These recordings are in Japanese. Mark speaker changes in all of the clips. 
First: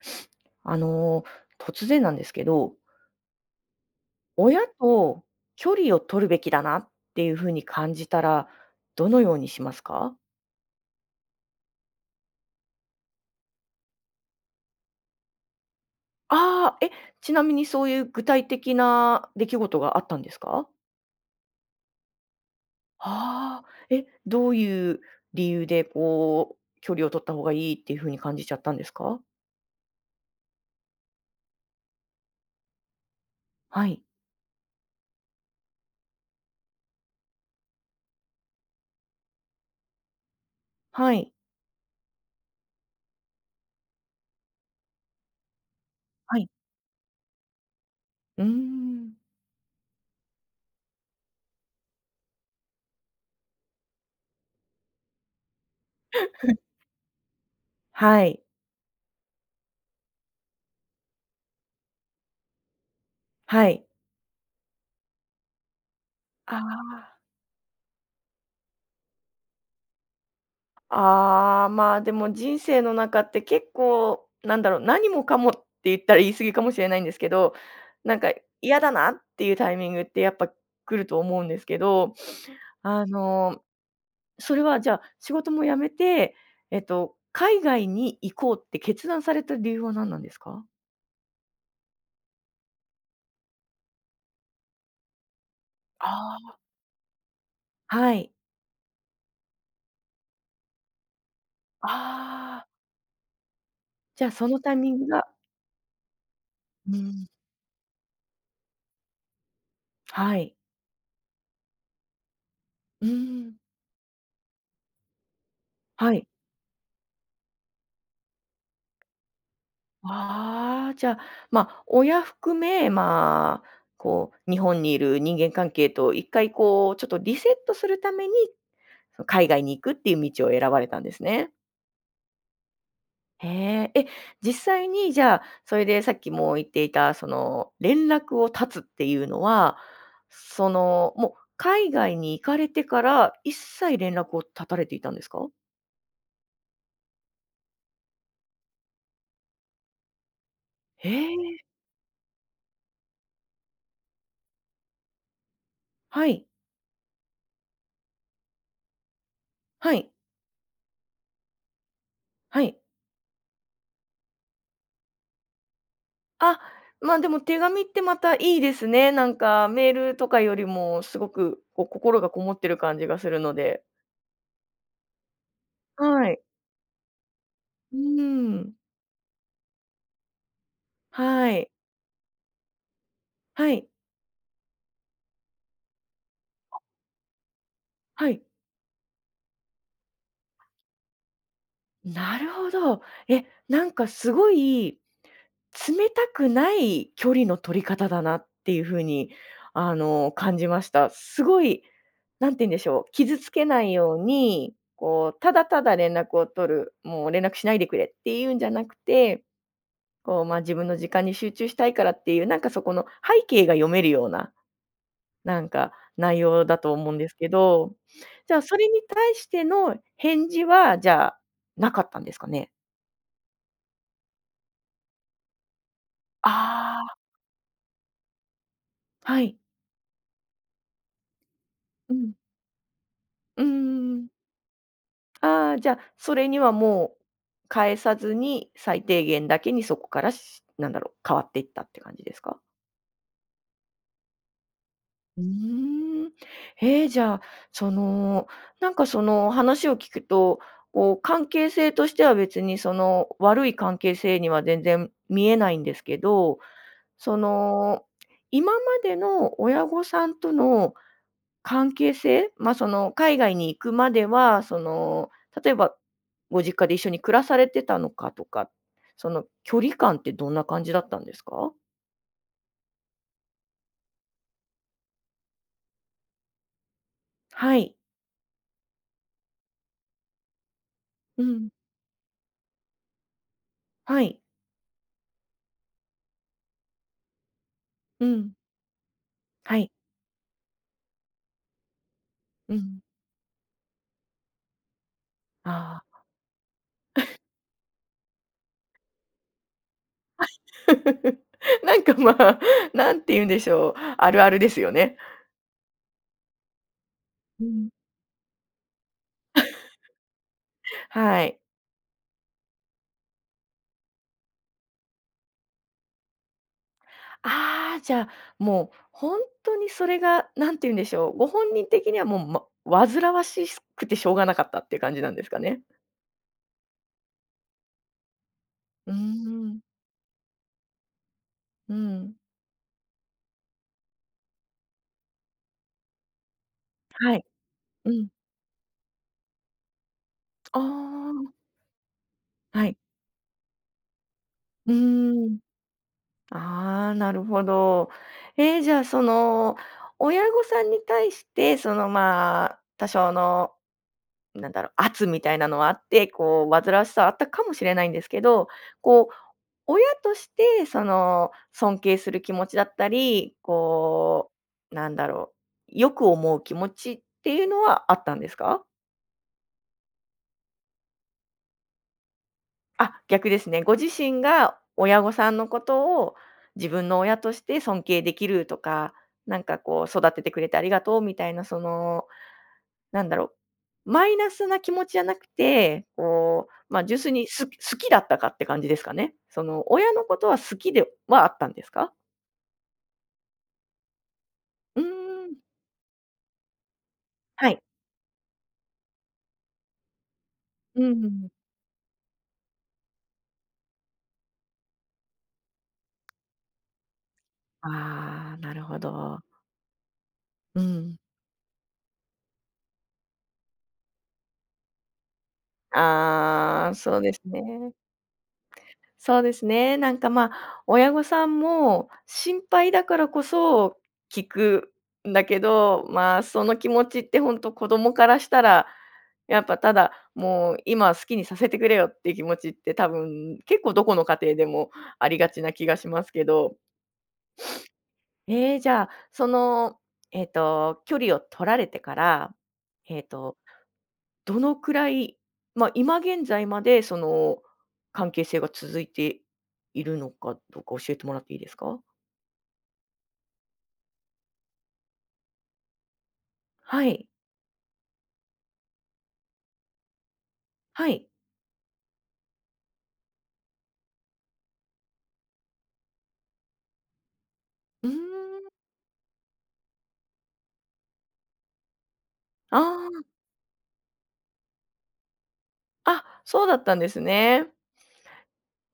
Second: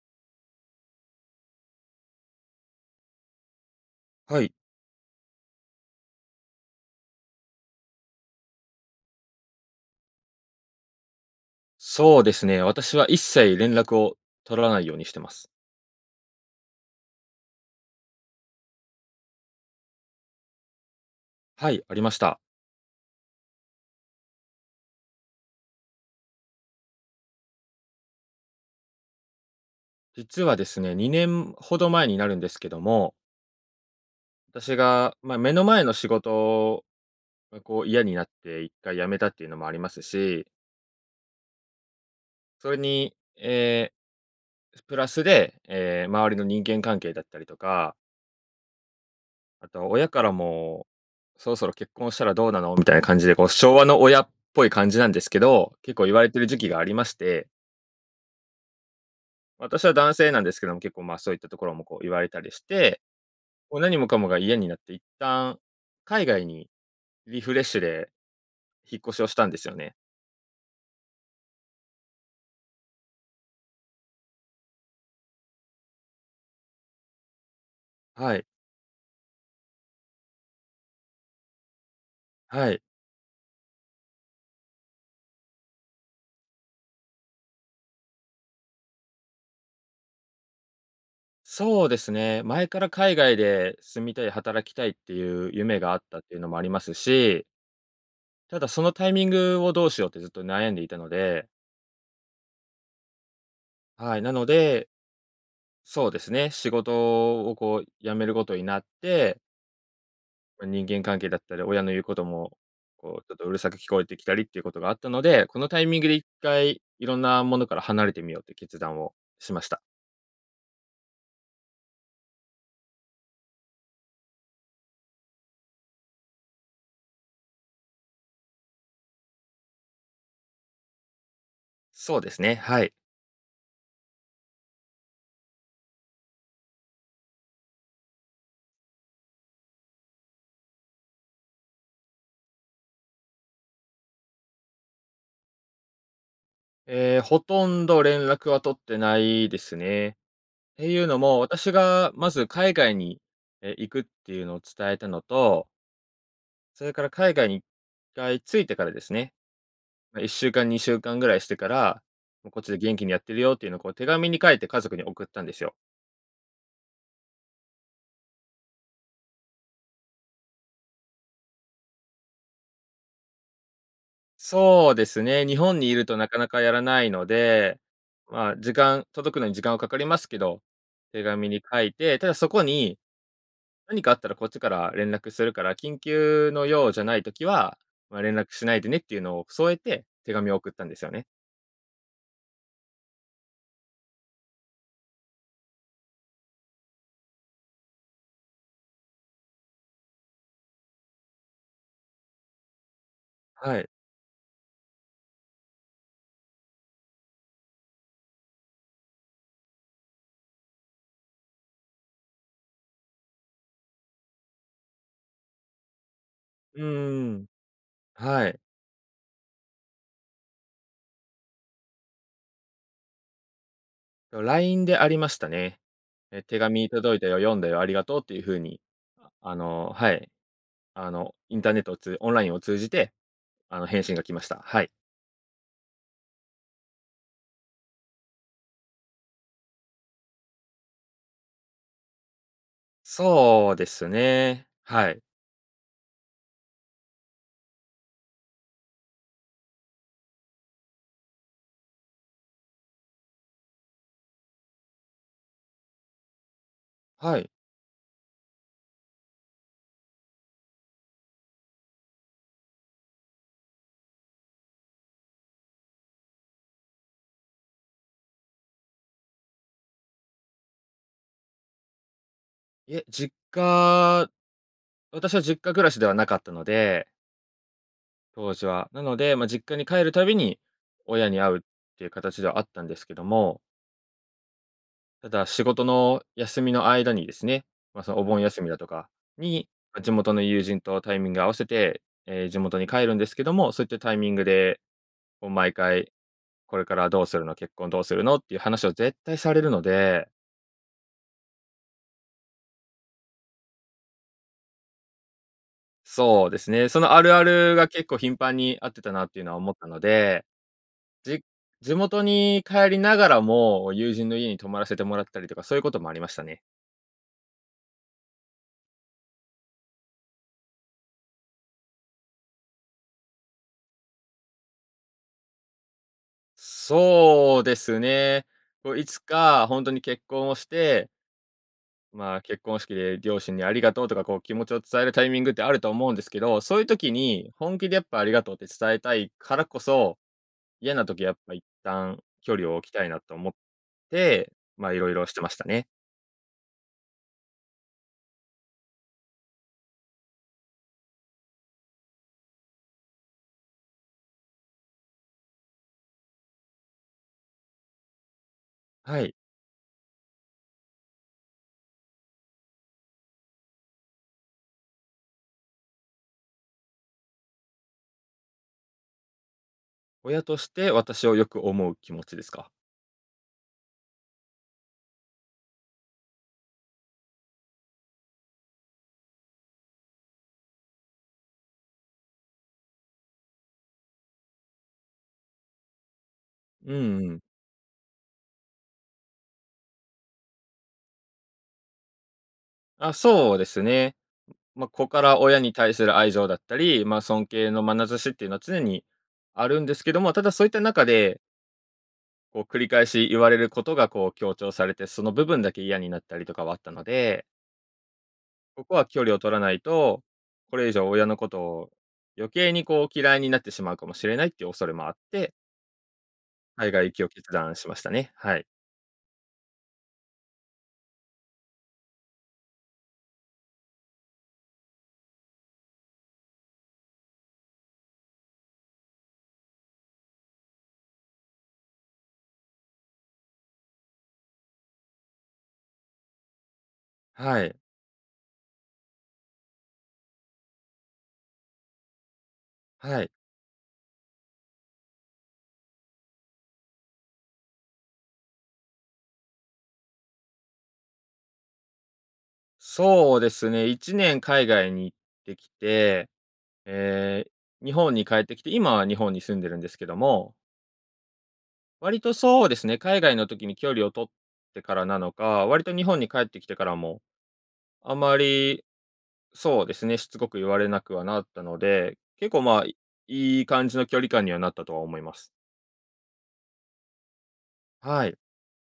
Speaker 1: あの突然なんですけど
Speaker 2: はい。
Speaker 1: 親と距離を取るべきだなっていう風に感じたらどのようにしますか？
Speaker 2: そうですね、私は一切連絡を取らないようにしてます。
Speaker 1: ああ、えっ、ちなみにそういう具体的な出来事があったんですか？
Speaker 2: はい、ありました。
Speaker 1: ああ、えっ、どういう理由でこう距離を取った方がいいっていう風に感じちゃったんですか？
Speaker 2: 実はですね、2年ほど前になるんですけども
Speaker 1: はい。
Speaker 2: 私が、まあ、目の前の仕事がこう嫌になって一回辞めたっていうのもありますし
Speaker 1: はい。
Speaker 2: それに、え、プラスで、え、周り
Speaker 1: は
Speaker 2: の
Speaker 1: い。
Speaker 2: 人間関係だったりとか
Speaker 1: うーん。
Speaker 2: あと親からも「そろそろ結婚したらどうなの」みたいな感じで、こう、昭和の親っぽい感じなんですけど、結構言われてる時 期がありまして
Speaker 1: はい。
Speaker 2: 私は男性なんですけども、結構、まあ、そういったところも、こう、言われたりして、
Speaker 1: は
Speaker 2: もう
Speaker 1: い。
Speaker 2: 何もかもが嫌になっていったん海外
Speaker 1: あ
Speaker 2: に
Speaker 1: あ。
Speaker 2: リフレッシュで引っ越しをしたんですよね。
Speaker 1: ああ、まあ、でも人生の中って結構なんだろう、何もかもって言ったら言い過ぎかもしれないんですけど、なんか
Speaker 2: はい。
Speaker 1: 嫌だなっていうタイミングってやっぱ来ると思うんですけど、
Speaker 2: はい。
Speaker 1: あの、それはじゃあ仕事も辞めて、えっと、海外に行こうって決断された理由は何なんですか？
Speaker 2: そうですね、前から海外で住みたい、働きたいっていう夢があったって
Speaker 1: あ
Speaker 2: いうのも
Speaker 1: あ。
Speaker 2: ありますし
Speaker 1: はい。
Speaker 2: ただ、そのタイミングをどうしようってずっと悩んでいたので。
Speaker 1: ああ。
Speaker 2: はい、
Speaker 1: じゃ、
Speaker 2: なの
Speaker 1: そのタイ
Speaker 2: で
Speaker 1: ミングが
Speaker 2: そうですね、仕
Speaker 1: うん。
Speaker 2: 事を、こう辞めることになって
Speaker 1: はい。
Speaker 2: ま、人間関係だったり、親の言うことも、
Speaker 1: うー
Speaker 2: こうちょっとう
Speaker 1: ん。
Speaker 2: るさく聞こえてきたりっていうことがあったので、このタイミングで
Speaker 1: はい。
Speaker 2: 一回、いろんなものから離れてみようって決断をしました。
Speaker 1: ああ、じゃ、まあ、親含め、まあ、こう日本にいる人間関係と一回こうちょっとリセットするために、そ海外に行くっていう道を選ばれたんですね。
Speaker 2: そうですね、はい。
Speaker 1: へえ。えっ、実際に、じゃあ、それで、さっきも言っていた、その、連絡を絶つっていうのは、その、もう海外に行かれてから一切連絡を絶たれていたんですか？
Speaker 2: ええ、ほとんど連絡は取ってないですね。っていう
Speaker 1: へ
Speaker 2: のも、
Speaker 1: え。
Speaker 2: 私がまず海外に、え、行くっていうのを伝えたのと
Speaker 1: はい。
Speaker 2: それから海外に一回着いてからですね。
Speaker 1: はい。
Speaker 2: ま、1週間、2週間ぐらいしてから、もう、「こっ
Speaker 1: は
Speaker 2: ち
Speaker 1: い。
Speaker 2: で元気にやってるよ」っていうのを、こう、手紙に書いて家族に送ったんですよ。
Speaker 1: あ、ま、でも手紙ってまたいいですね。なんかメールとかよりもすごく、こう、心がこもってる感じがするので。
Speaker 2: そうですね、日本にいると
Speaker 1: は
Speaker 2: なか
Speaker 1: い。
Speaker 2: なかやらないので、
Speaker 1: う
Speaker 2: ま、
Speaker 1: ー
Speaker 2: 時
Speaker 1: ん。
Speaker 2: 間届くのに時間はかかりますけど、手紙
Speaker 1: は
Speaker 2: に
Speaker 1: い。
Speaker 2: 書いて、ただそこに、
Speaker 1: はい。
Speaker 2: 何かあったらこっちから連絡するから、緊急の用じゃない時は、ま、
Speaker 1: は
Speaker 2: 連
Speaker 1: い。
Speaker 2: 絡しないでねっていうのを添えて、手紙を送ったんですよね。
Speaker 1: なるほど。え、なんか、すごい冷たくない距離の取り方だなっていう風に、あの、感じました。すごい、何て言うんでしょう、傷つけ
Speaker 2: は
Speaker 1: な
Speaker 2: い。
Speaker 1: いように、こう、ただただ連絡を取る、もう連絡しないでくれっていうんじゃなくて、こう、ま、自分の時間に集中したいからっていう、なんか、そこの背景が読めるような、なんか、内容だ
Speaker 2: うん
Speaker 1: と思うんで
Speaker 2: う
Speaker 1: す
Speaker 2: んうん。
Speaker 1: けど。
Speaker 2: は
Speaker 1: じゃ
Speaker 2: い。
Speaker 1: あ、それに対しての返事は、じゃあ、なかったんですかね？
Speaker 2: LINE でありましたね。え、手紙
Speaker 1: ああ。
Speaker 2: 届いたよ、読んだよ、ありがとうっていう風に、
Speaker 1: は
Speaker 2: あ
Speaker 1: い。
Speaker 2: の、はい、あのインターネットを
Speaker 1: う
Speaker 2: つオ
Speaker 1: ん。
Speaker 2: ンラインを通じて、
Speaker 1: うんう
Speaker 2: あの、返
Speaker 1: ん
Speaker 2: 信
Speaker 1: う
Speaker 2: が
Speaker 1: ん。
Speaker 2: 来ました。はい。
Speaker 1: ああ、じゃ、それにはもう返さずに最低限だけにそこから、なんだろう、変わっていったって感じですか？
Speaker 2: そうですね、はい。
Speaker 1: うーん。へえ、じゃあ、そのなんかその話を聞くと、こう関係性としては別にその悪い関係性には全然見えないんですけど、そ
Speaker 2: はい。
Speaker 1: の今までの親御さんとの関係性、ま、その海外に行くまではその例えばご実家で一緒に暮らされてたのかとか、その距離感ってどんな感じだったんですか？
Speaker 2: いえ、実家私は実家暮らしではなかったので
Speaker 1: はい。
Speaker 2: 当時は。なので、まあ、実家に帰るたびに、親に
Speaker 1: う
Speaker 2: 会うっ
Speaker 1: ん。
Speaker 2: ていう形ではあったんですけども。
Speaker 1: はい。
Speaker 2: ただ、仕事の休みの間にですね、まあ、その、お
Speaker 1: う
Speaker 2: 盆
Speaker 1: ん。
Speaker 2: 休みだとかに、
Speaker 1: はい。
Speaker 2: 地元の友人とタイミングを合わせて、ええ、地
Speaker 1: う
Speaker 2: 元に
Speaker 1: ん。
Speaker 2: 帰るんですけども、そういったタイミングで、こう、毎
Speaker 1: ああ。
Speaker 2: 回これからどうす るの、結婚どうするのっていう話を絶対されるので
Speaker 1: なんかまあ、何て言うんでしょう、あるあるですよね。
Speaker 2: そうですね、その、あるあ
Speaker 1: う
Speaker 2: るが
Speaker 1: ん。
Speaker 2: 結構頻繁に、あってたなっていうのは思った ので。
Speaker 1: は
Speaker 2: じ
Speaker 1: い。
Speaker 2: 地元に帰りながらも、友人の家に泊まらせてもらったりとか、そういうこともありましたね。
Speaker 1: ああ、じゃあ、もう本当に、それが何て言うんでしょう、ご本人的には、もう、ま煩わしすくてしょうがなかったっていう感じなんですかね？
Speaker 2: そうですね。こう、い
Speaker 1: うー
Speaker 2: つかほ
Speaker 1: ん。
Speaker 2: んとに結婚をして
Speaker 1: うん。
Speaker 2: まあ、結婚式で両親にありがとうとか、こう、気持ちを伝えるタイミングってあると思うんですけど、そういう時
Speaker 1: はい、
Speaker 2: に、本気で、やっ
Speaker 1: う
Speaker 2: ぱ、あ
Speaker 1: ん。
Speaker 2: りがとうって伝えたいからこそ、
Speaker 1: あ
Speaker 2: 嫌な時はやっ
Speaker 1: あ。
Speaker 2: ぱ、一旦距離を
Speaker 1: は
Speaker 2: 置き
Speaker 1: い。
Speaker 2: たいなと思って、まあ
Speaker 1: う
Speaker 2: 色々してま
Speaker 1: ー
Speaker 2: し
Speaker 1: ん。
Speaker 2: たね。
Speaker 1: ああ、なるほど。ええ、じゃあ、その、親御さんに対して、その、まあ、多少の、なんだろう、圧みたいなのはあって、こう、煩わしさはあったかもしれないんですけど、
Speaker 2: は
Speaker 1: こ
Speaker 2: い。
Speaker 1: う、親として、その、尊敬する気持ちだったり、こうなんだろう、良く思う気持ちっていうのはあったんですか？
Speaker 2: 親として私をよく思う気持ちですか？
Speaker 1: あ、逆ですね。ご自身が親御さんのことを自分の親として尊敬できるとか、なんかこう育ててくれてありがとうみたいな、そのなんだろう、マイナスな気持ちじゃなくて、こ
Speaker 2: う
Speaker 1: う、
Speaker 2: ん
Speaker 1: ま、純粋
Speaker 2: うん。
Speaker 1: にす好きだったかって感じですかね。その親のことは好きではあったんですか？
Speaker 2: あ、そうですね。ま、
Speaker 1: うー
Speaker 2: 子から親
Speaker 1: ん。
Speaker 2: に対する愛情だったり、ま、尊
Speaker 1: は
Speaker 2: 敬
Speaker 1: い。
Speaker 2: のまなざしっていうのは常にあるんですけども、ただそういった
Speaker 1: うー
Speaker 2: 中で
Speaker 1: ん。
Speaker 2: こう繰り返し言われることがこう強調されて、その部分だけ嫌になったりとかはあったので
Speaker 1: ああ、な
Speaker 2: こ
Speaker 1: る
Speaker 2: こ
Speaker 1: ほ
Speaker 2: は距離を
Speaker 1: ど。
Speaker 2: 取らないと、こ
Speaker 1: う
Speaker 2: れ以上
Speaker 1: ん。
Speaker 2: 親のことを、余計にこう嫌いになってしまうかもしれないっていう恐れもあって
Speaker 1: あ
Speaker 2: 海
Speaker 1: あ、
Speaker 2: 外行
Speaker 1: そ
Speaker 2: き
Speaker 1: う
Speaker 2: を
Speaker 1: です
Speaker 2: 決断し
Speaker 1: ね。
Speaker 2: ましたね、はい。
Speaker 1: そうですね。なんか、ま、親御さんも心配だからこそ聞くんだけど、まあ、その気持ちってほんと子供からしたらやっぱただもう「今、好きにさせてくれよ」っていう気持ちって多分結構どこの家庭でもありがちな気がしますけど。
Speaker 2: はい。
Speaker 1: ええ、じゃあ、その、えっと、距離を取られてから、え
Speaker 2: は
Speaker 1: っ
Speaker 2: い。
Speaker 1: と、どのくらい、ま、今現在までその関係性が続いているのかどか教えてもらっていいですか？
Speaker 2: そうですね、1年海外に行ってきて、
Speaker 1: はい。
Speaker 2: ええ、日本に帰ってきて、今は日本に住んでるんですけども
Speaker 1: はい。
Speaker 2: 割とそうですね、海外の時に距離を取ってからなのか、割と日本に帰ってきてからも、
Speaker 1: うー
Speaker 2: あま
Speaker 1: ん。
Speaker 2: り、そうですね、しつこく言われなくはなったので、結構、ま
Speaker 1: あ
Speaker 2: あ、い
Speaker 1: あ。
Speaker 2: い感じの距離感にはなったとは思います。
Speaker 1: あ、そうだったんですね。
Speaker 2: はい。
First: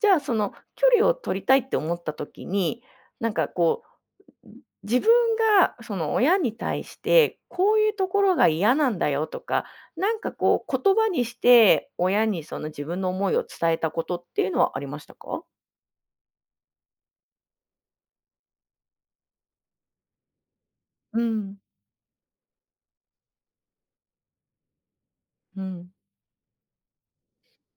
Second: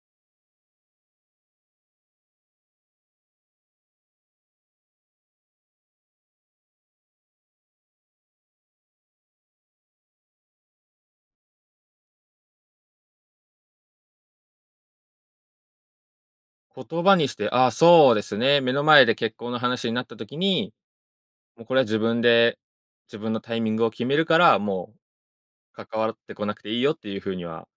Speaker 1: じゃあ、その距離を取りたいって思った時に、なんかこう、う、自分が、その、親に対してこういうところが嫌なんだよとか、なんかこう、言葉にして親にその自分の思いを伝えたことっていうのはありましたか？
Speaker 2: 言葉にして、あ、そうですね、目の前で結婚の話になった時に
Speaker 1: うん。
Speaker 2: 「も、これは自分で、自分のタイミングを決めるから、も
Speaker 1: う
Speaker 2: う
Speaker 1: ん。
Speaker 2: 関わってこなくていいよ」っていうふうには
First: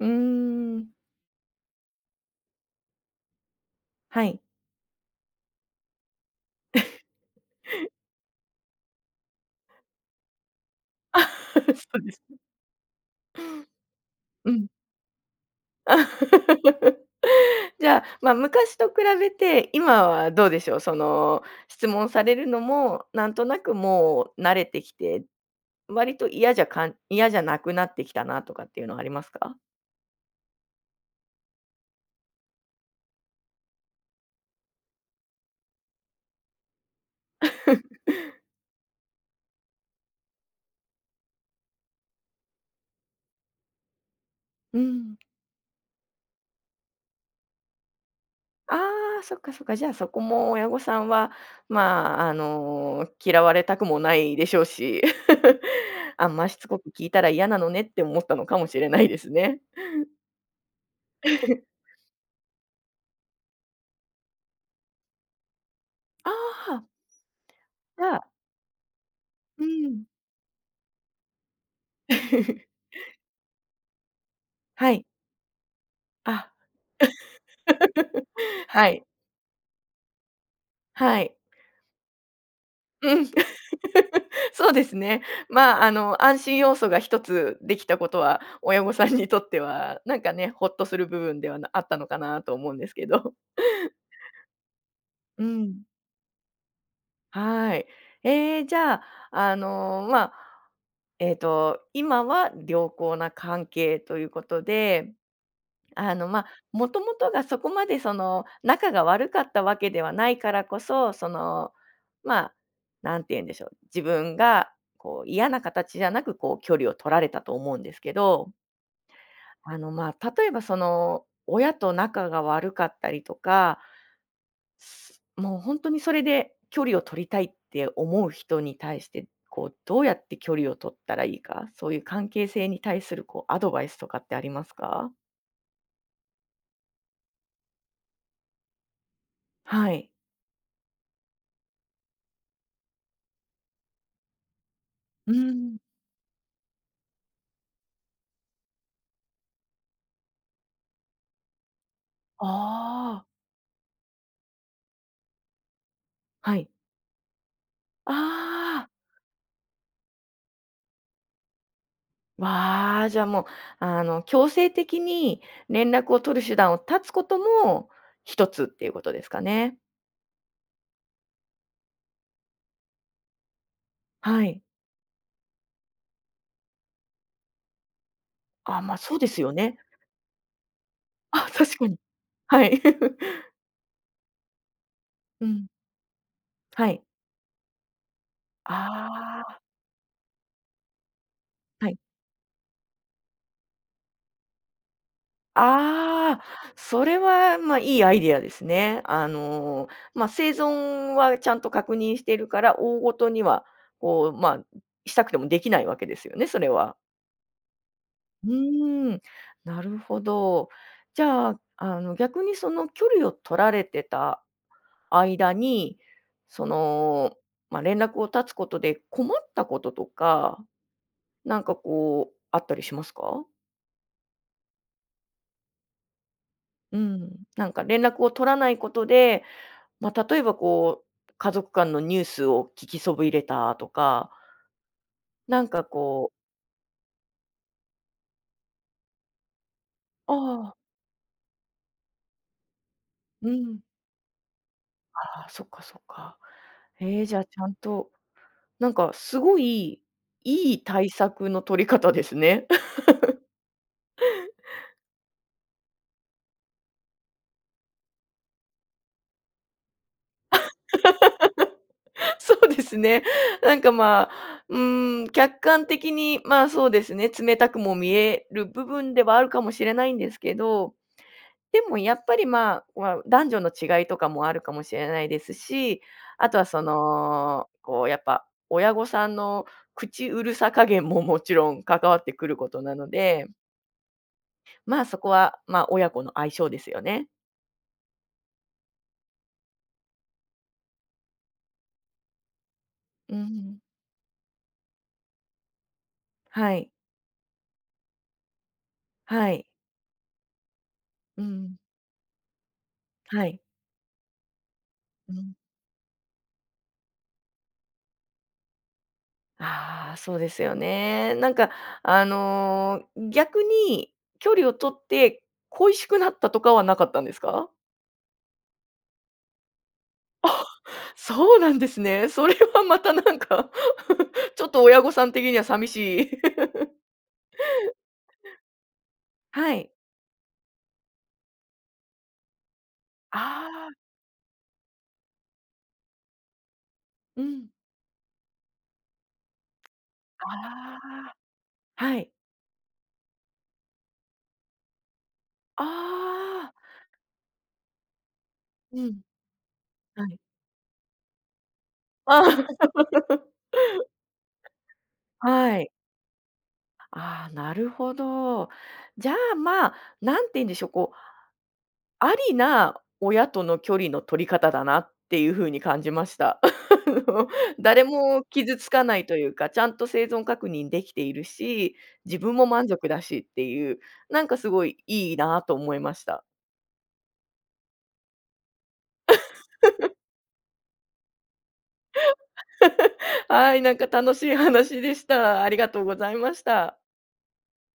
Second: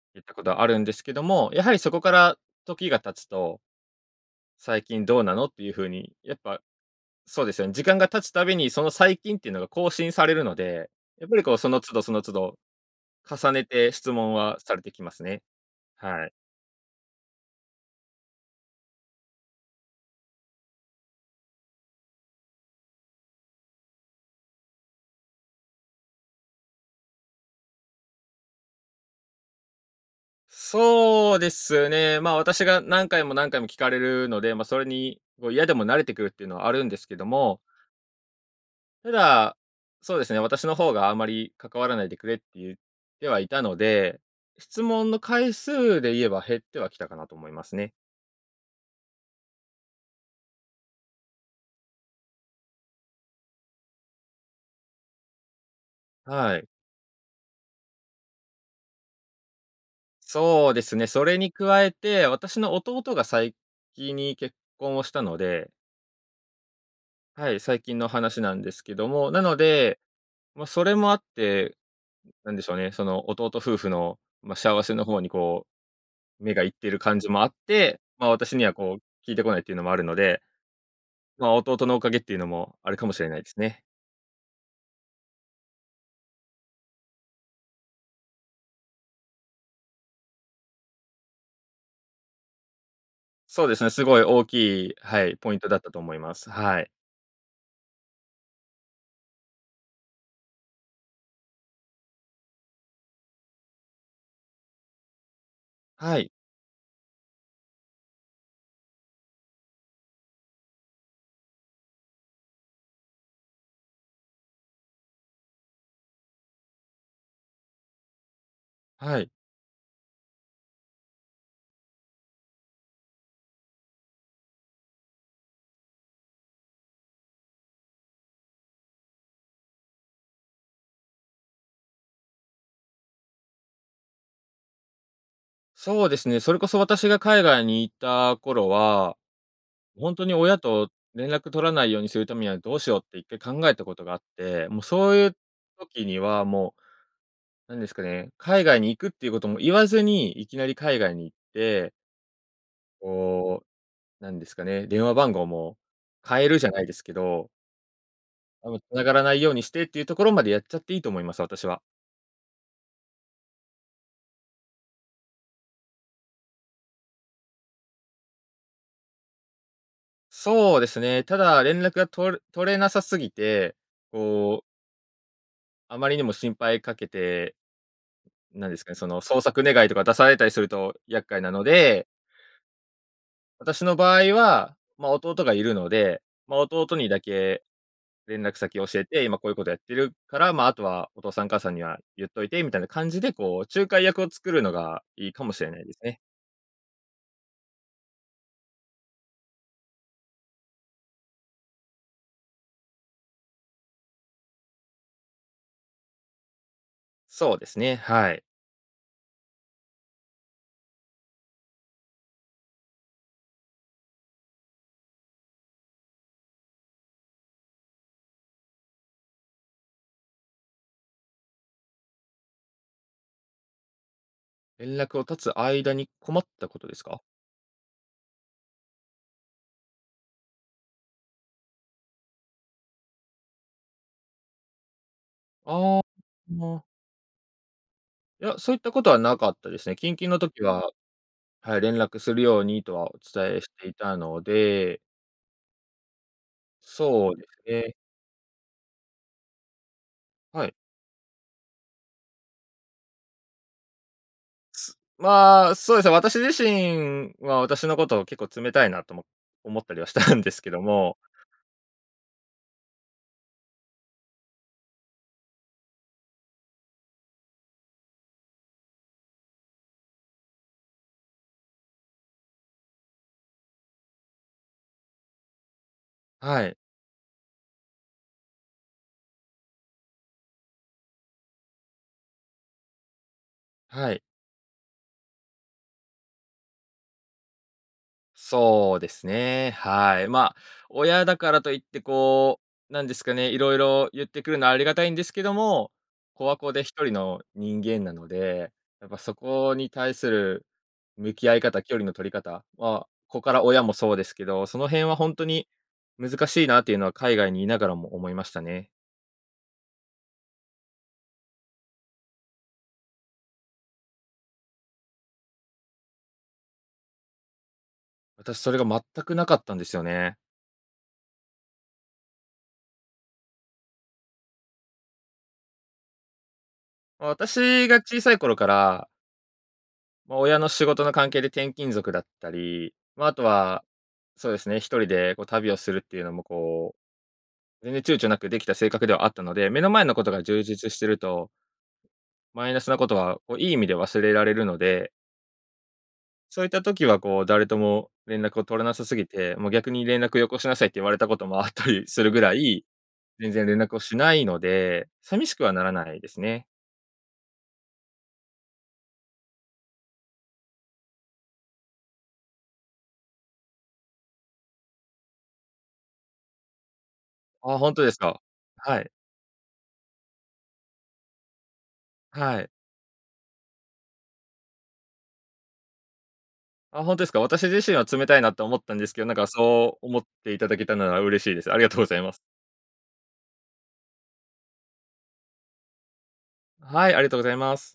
Speaker 1: うー
Speaker 2: 言ったことはあるん
Speaker 1: ん。
Speaker 2: ですけども、やはりそこから時が経つと
Speaker 1: はい。
Speaker 2: 最近どうなのっていうふうに、やっぱ、そうですよね、時 間が経つたびにその最近っていうのが更新されるので、やっぱり、こ う、
Speaker 1: そ
Speaker 2: その都度、
Speaker 1: う
Speaker 2: そ
Speaker 1: で
Speaker 2: の
Speaker 1: す
Speaker 2: 都
Speaker 1: ね。
Speaker 2: 度、重ねて質問
Speaker 1: う
Speaker 2: は
Speaker 1: ん。
Speaker 2: されてきますね。はい。
Speaker 1: じゃあ、まあ、昔と比べて今はどうでしょう？その質問されるのも、なんとなくもう慣れてきて、割と嫌じゃかん嫌じゃなくなってきたなとかっていうのはありますか？
Speaker 2: そうですね、ま、私が何回も何回も聞かれるので、ま、それにこう嫌でも慣れてくるっていうのはあるんですけども。ただ、そうですね、私の方があまり関わらないでくれって言ってはいたので、
Speaker 1: う
Speaker 2: 質問
Speaker 1: ん。
Speaker 2: の回数で言えば減ってはきたかなと思いますね。
Speaker 1: ああ、そっか、そっか、じゃあそこも親御さんはまあ、あの、嫌われたくもないでしょうし。あんまし
Speaker 2: はい。
Speaker 1: つこく聞いたら嫌なのねって思ったのかもしれないですね。
Speaker 2: そうですね。それに 加えて、私の弟が先に結婚をしたので。
Speaker 1: ああ。
Speaker 2: はい、最近
Speaker 1: じ
Speaker 2: の
Speaker 1: ゃあ。
Speaker 2: 話なんですけども、なの
Speaker 1: う
Speaker 2: で、
Speaker 1: ん。
Speaker 2: ま、それもあって、なんで しょうね、その弟夫婦の、ま、幸
Speaker 1: は
Speaker 2: せ
Speaker 1: い。
Speaker 2: の方にこう、
Speaker 1: あ。
Speaker 2: 目がいってる感じもあって、まあ、私には
Speaker 1: は
Speaker 2: こ
Speaker 1: い。
Speaker 2: う聞いてこないっていうのもあるので、
Speaker 1: はい。
Speaker 2: まあ、弟のおかげっていうのもあるかも
Speaker 1: う
Speaker 2: し
Speaker 1: ん。
Speaker 2: れないですね。
Speaker 1: そうですね。まあ、あの安心要素が一つできたことは親御さんにとってはなんかね、ほっとする部分ではなあったのかなとは思うんですけど。
Speaker 2: そうですね、すごい大きい、はい、
Speaker 1: う
Speaker 2: ポイントだっ
Speaker 1: ん。
Speaker 2: たと思います。はい。
Speaker 1: はい。ええ、じゃあ、あの、まあ、ええと、今は良好な関係ということで。あ
Speaker 2: は
Speaker 1: の、
Speaker 2: い。
Speaker 1: まあ、もともとが、そこまで、その、仲が悪かったわけではないからこそ、その、まあ、なんて言うんでしょう。自分がこう、嫌な形じゃなく、こう、距離を取られたと思うんですけど。
Speaker 2: はい。
Speaker 1: あの、まあ、例えばその、親と仲が悪かったりとかもうほんとに、それで、距離を取りたいって思う人に対して、こう、どうやって距離を取ったらいいか。そういう関係性に対する、こう、アドバイスとかって、ありますか？
Speaker 2: そうですね。それこそ、私が海外に居た頃は、
Speaker 1: は
Speaker 2: もう
Speaker 1: い。
Speaker 2: ほんとに親と連絡取らないようにするためにはどうしようって、1回考えたことがあって。もう、そうい
Speaker 1: う
Speaker 2: う
Speaker 1: ん。
Speaker 2: 時にはもう、何ですかね。海外に行くっていうことも言わずに、いきなり海外に行って
Speaker 1: ああ。
Speaker 2: こう、なんですかね。電話番号も変え
Speaker 1: は
Speaker 2: る、じ
Speaker 1: い。
Speaker 2: ゃないですけどあの、
Speaker 1: ああ。
Speaker 2: 繋がらないようにしてっていうところまでやっちゃっていいと思います、私は。
Speaker 1: わ、じゃあ、もう、あの、強制的に連絡を取る手段を断つことも一つっていうことですかね。
Speaker 2: そうですね、ただ連絡が取れ取れなさすぎて、
Speaker 1: は
Speaker 2: こ
Speaker 1: い。
Speaker 2: うあまりにも心配かけて、なんで
Speaker 1: あ、
Speaker 2: すか
Speaker 1: ま
Speaker 2: ね、
Speaker 1: あ、
Speaker 2: そ
Speaker 1: そう
Speaker 2: の
Speaker 1: です
Speaker 2: 捜
Speaker 1: よ
Speaker 2: 索
Speaker 1: ね。
Speaker 2: 願とか出されたりすると厄介
Speaker 1: あ
Speaker 2: な
Speaker 1: っ、
Speaker 2: の
Speaker 1: 確かに、
Speaker 2: で
Speaker 1: はい。
Speaker 2: 私の場合は、まあ、弟
Speaker 1: う
Speaker 2: がい
Speaker 1: ん。
Speaker 2: るので、まあ、
Speaker 1: は
Speaker 2: 弟
Speaker 1: い。
Speaker 2: にだけ連絡先を教えて、今
Speaker 1: あ
Speaker 2: こういう
Speaker 1: あ。
Speaker 2: ことやってるから、まあ、あとはお父さんお母さんに
Speaker 1: はい。
Speaker 2: は言っといてみたいな感じで、こう、仲介役を作るのがいいかもしれないですね。
Speaker 1: ああ、それは、まあ、いいアイデアですね。あの、まあ、生存はちゃんと確認しているから、大事には、こう、まあ、んしたくてもできないわけですよねそれは。
Speaker 2: そうですね。はい。
Speaker 1: うーん、なるほど。じゃあ、あの、逆に、その、距離を取られてた間に、その、ま、連絡を絶つことで困ったこととか、なんか、こう、あったりしますか？
Speaker 2: 連絡を絶つ間に困ったことで
Speaker 1: う
Speaker 2: すか？
Speaker 1: ん、なんか連絡を取らないことで、ま、例えば、こう、家族間のニュースを聞きそびれたとか、なんか
Speaker 2: ああ、
Speaker 1: こう
Speaker 2: ま。いや、そういったことはなかったですね。緊急の
Speaker 1: あ
Speaker 2: 時
Speaker 1: あ。
Speaker 2: は、はい、連絡するようにとはお
Speaker 1: う
Speaker 2: 伝えし
Speaker 1: ん。
Speaker 2: ていたので。
Speaker 1: ああ、そっかそっか。え、
Speaker 2: そう
Speaker 1: じゃ
Speaker 2: で
Speaker 1: あ、ちゃ
Speaker 2: す
Speaker 1: ん
Speaker 2: ね。
Speaker 1: と、なんか、すごい
Speaker 2: はい。
Speaker 1: いい対策の取り方ですね。
Speaker 2: まあ、そうですね、私自身は私のことを結構冷たいなとも思ったりはしたんですけども。
Speaker 1: そうですね。なんか、ま、うーん、客観的に、ま、そうですね、冷たくも見える部分ではあるかもしれないんですけど、でもやっぱり、まあ、わ男女の違いとかもあるかもしれないですし、あとは、
Speaker 2: はい。
Speaker 1: その、こう、やっぱ親御さんの口うるさ加減ももちろん関わってくることなので。
Speaker 2: はい。
Speaker 1: まあ、そこは、まあ、親子の相性ですよね。
Speaker 2: そうですね、はい。まあ、親だからといってこう、なんですか
Speaker 1: うー
Speaker 2: ね、いろい
Speaker 1: ん。
Speaker 2: ろ言ってくるのはありがたいんですけども、子は子
Speaker 1: は
Speaker 2: で
Speaker 1: い。
Speaker 2: 1人の人間なので、やっぱそ
Speaker 1: はい。
Speaker 2: こに対する向
Speaker 1: うー
Speaker 2: き合い
Speaker 1: ん。
Speaker 2: 方、距離の取り方は、子
Speaker 1: は
Speaker 2: か
Speaker 1: い。
Speaker 2: ら親もそうですけど、その辺は
Speaker 1: う
Speaker 2: 本当
Speaker 1: ん。
Speaker 2: に難しいなっていうのは海外にいながらも思いましたね。
Speaker 1: ああ、そうですよね。なんか、あの、逆に距離を取って恋しくなったとかはなかったんですか？
Speaker 2: 私それが全くなかったんですよね。
Speaker 1: あ、そうなんですね。それはまたなんかちょっと親御さん的には寂しい。
Speaker 2: 私が小さい頃から
Speaker 1: はい。
Speaker 2: まあ、親の仕事の関係で転勤族だったり、まあ、あ
Speaker 1: あ
Speaker 2: とは、
Speaker 1: あ。
Speaker 2: そうですね、1人でこう旅をするっていうのも、こう、
Speaker 1: うん。
Speaker 2: 全然躊躇なくできた性格ではあったので、目の前のことが充実してる
Speaker 1: あ
Speaker 2: と
Speaker 1: あ、はい。
Speaker 2: マイナスなことは、もういい意味で忘れられるので
Speaker 1: あ
Speaker 2: そういっ
Speaker 1: あ。
Speaker 2: た時はこう、誰とも連絡を取らな
Speaker 1: う
Speaker 2: さす
Speaker 1: ん。
Speaker 2: ぎて、もう逆に連
Speaker 1: は
Speaker 2: 絡
Speaker 1: い。
Speaker 2: をよこしなさいって言われたこともあったりするぐ
Speaker 1: あ
Speaker 2: らい、
Speaker 1: あ。
Speaker 2: 全然連絡をしないので、寂しくは
Speaker 1: は
Speaker 2: な
Speaker 1: い。
Speaker 2: らないですね。
Speaker 1: ああ、なるほど。じゃあ、まあ、なんていうんでしょう、こうありな親との距離の取り方だなっていう風に感じました。
Speaker 2: あ、本当
Speaker 1: 誰
Speaker 2: ですか。
Speaker 1: も傷つ
Speaker 2: は
Speaker 1: か
Speaker 2: い。
Speaker 1: ないというか、ちゃんと生存確認できているし、自分
Speaker 2: は
Speaker 1: も
Speaker 2: い。
Speaker 1: 満足だしっていう、なんかすごい、いいなと思いました。
Speaker 2: あ、本当ですか。私自身は冷たいなと思ったんですけど、なんかそう 思っていただけたなら嬉しいです。ありがとうございます。
Speaker 1: はい、なんか楽しい話でした。ありがとうございました。
Speaker 2: はい、ありがとうございます。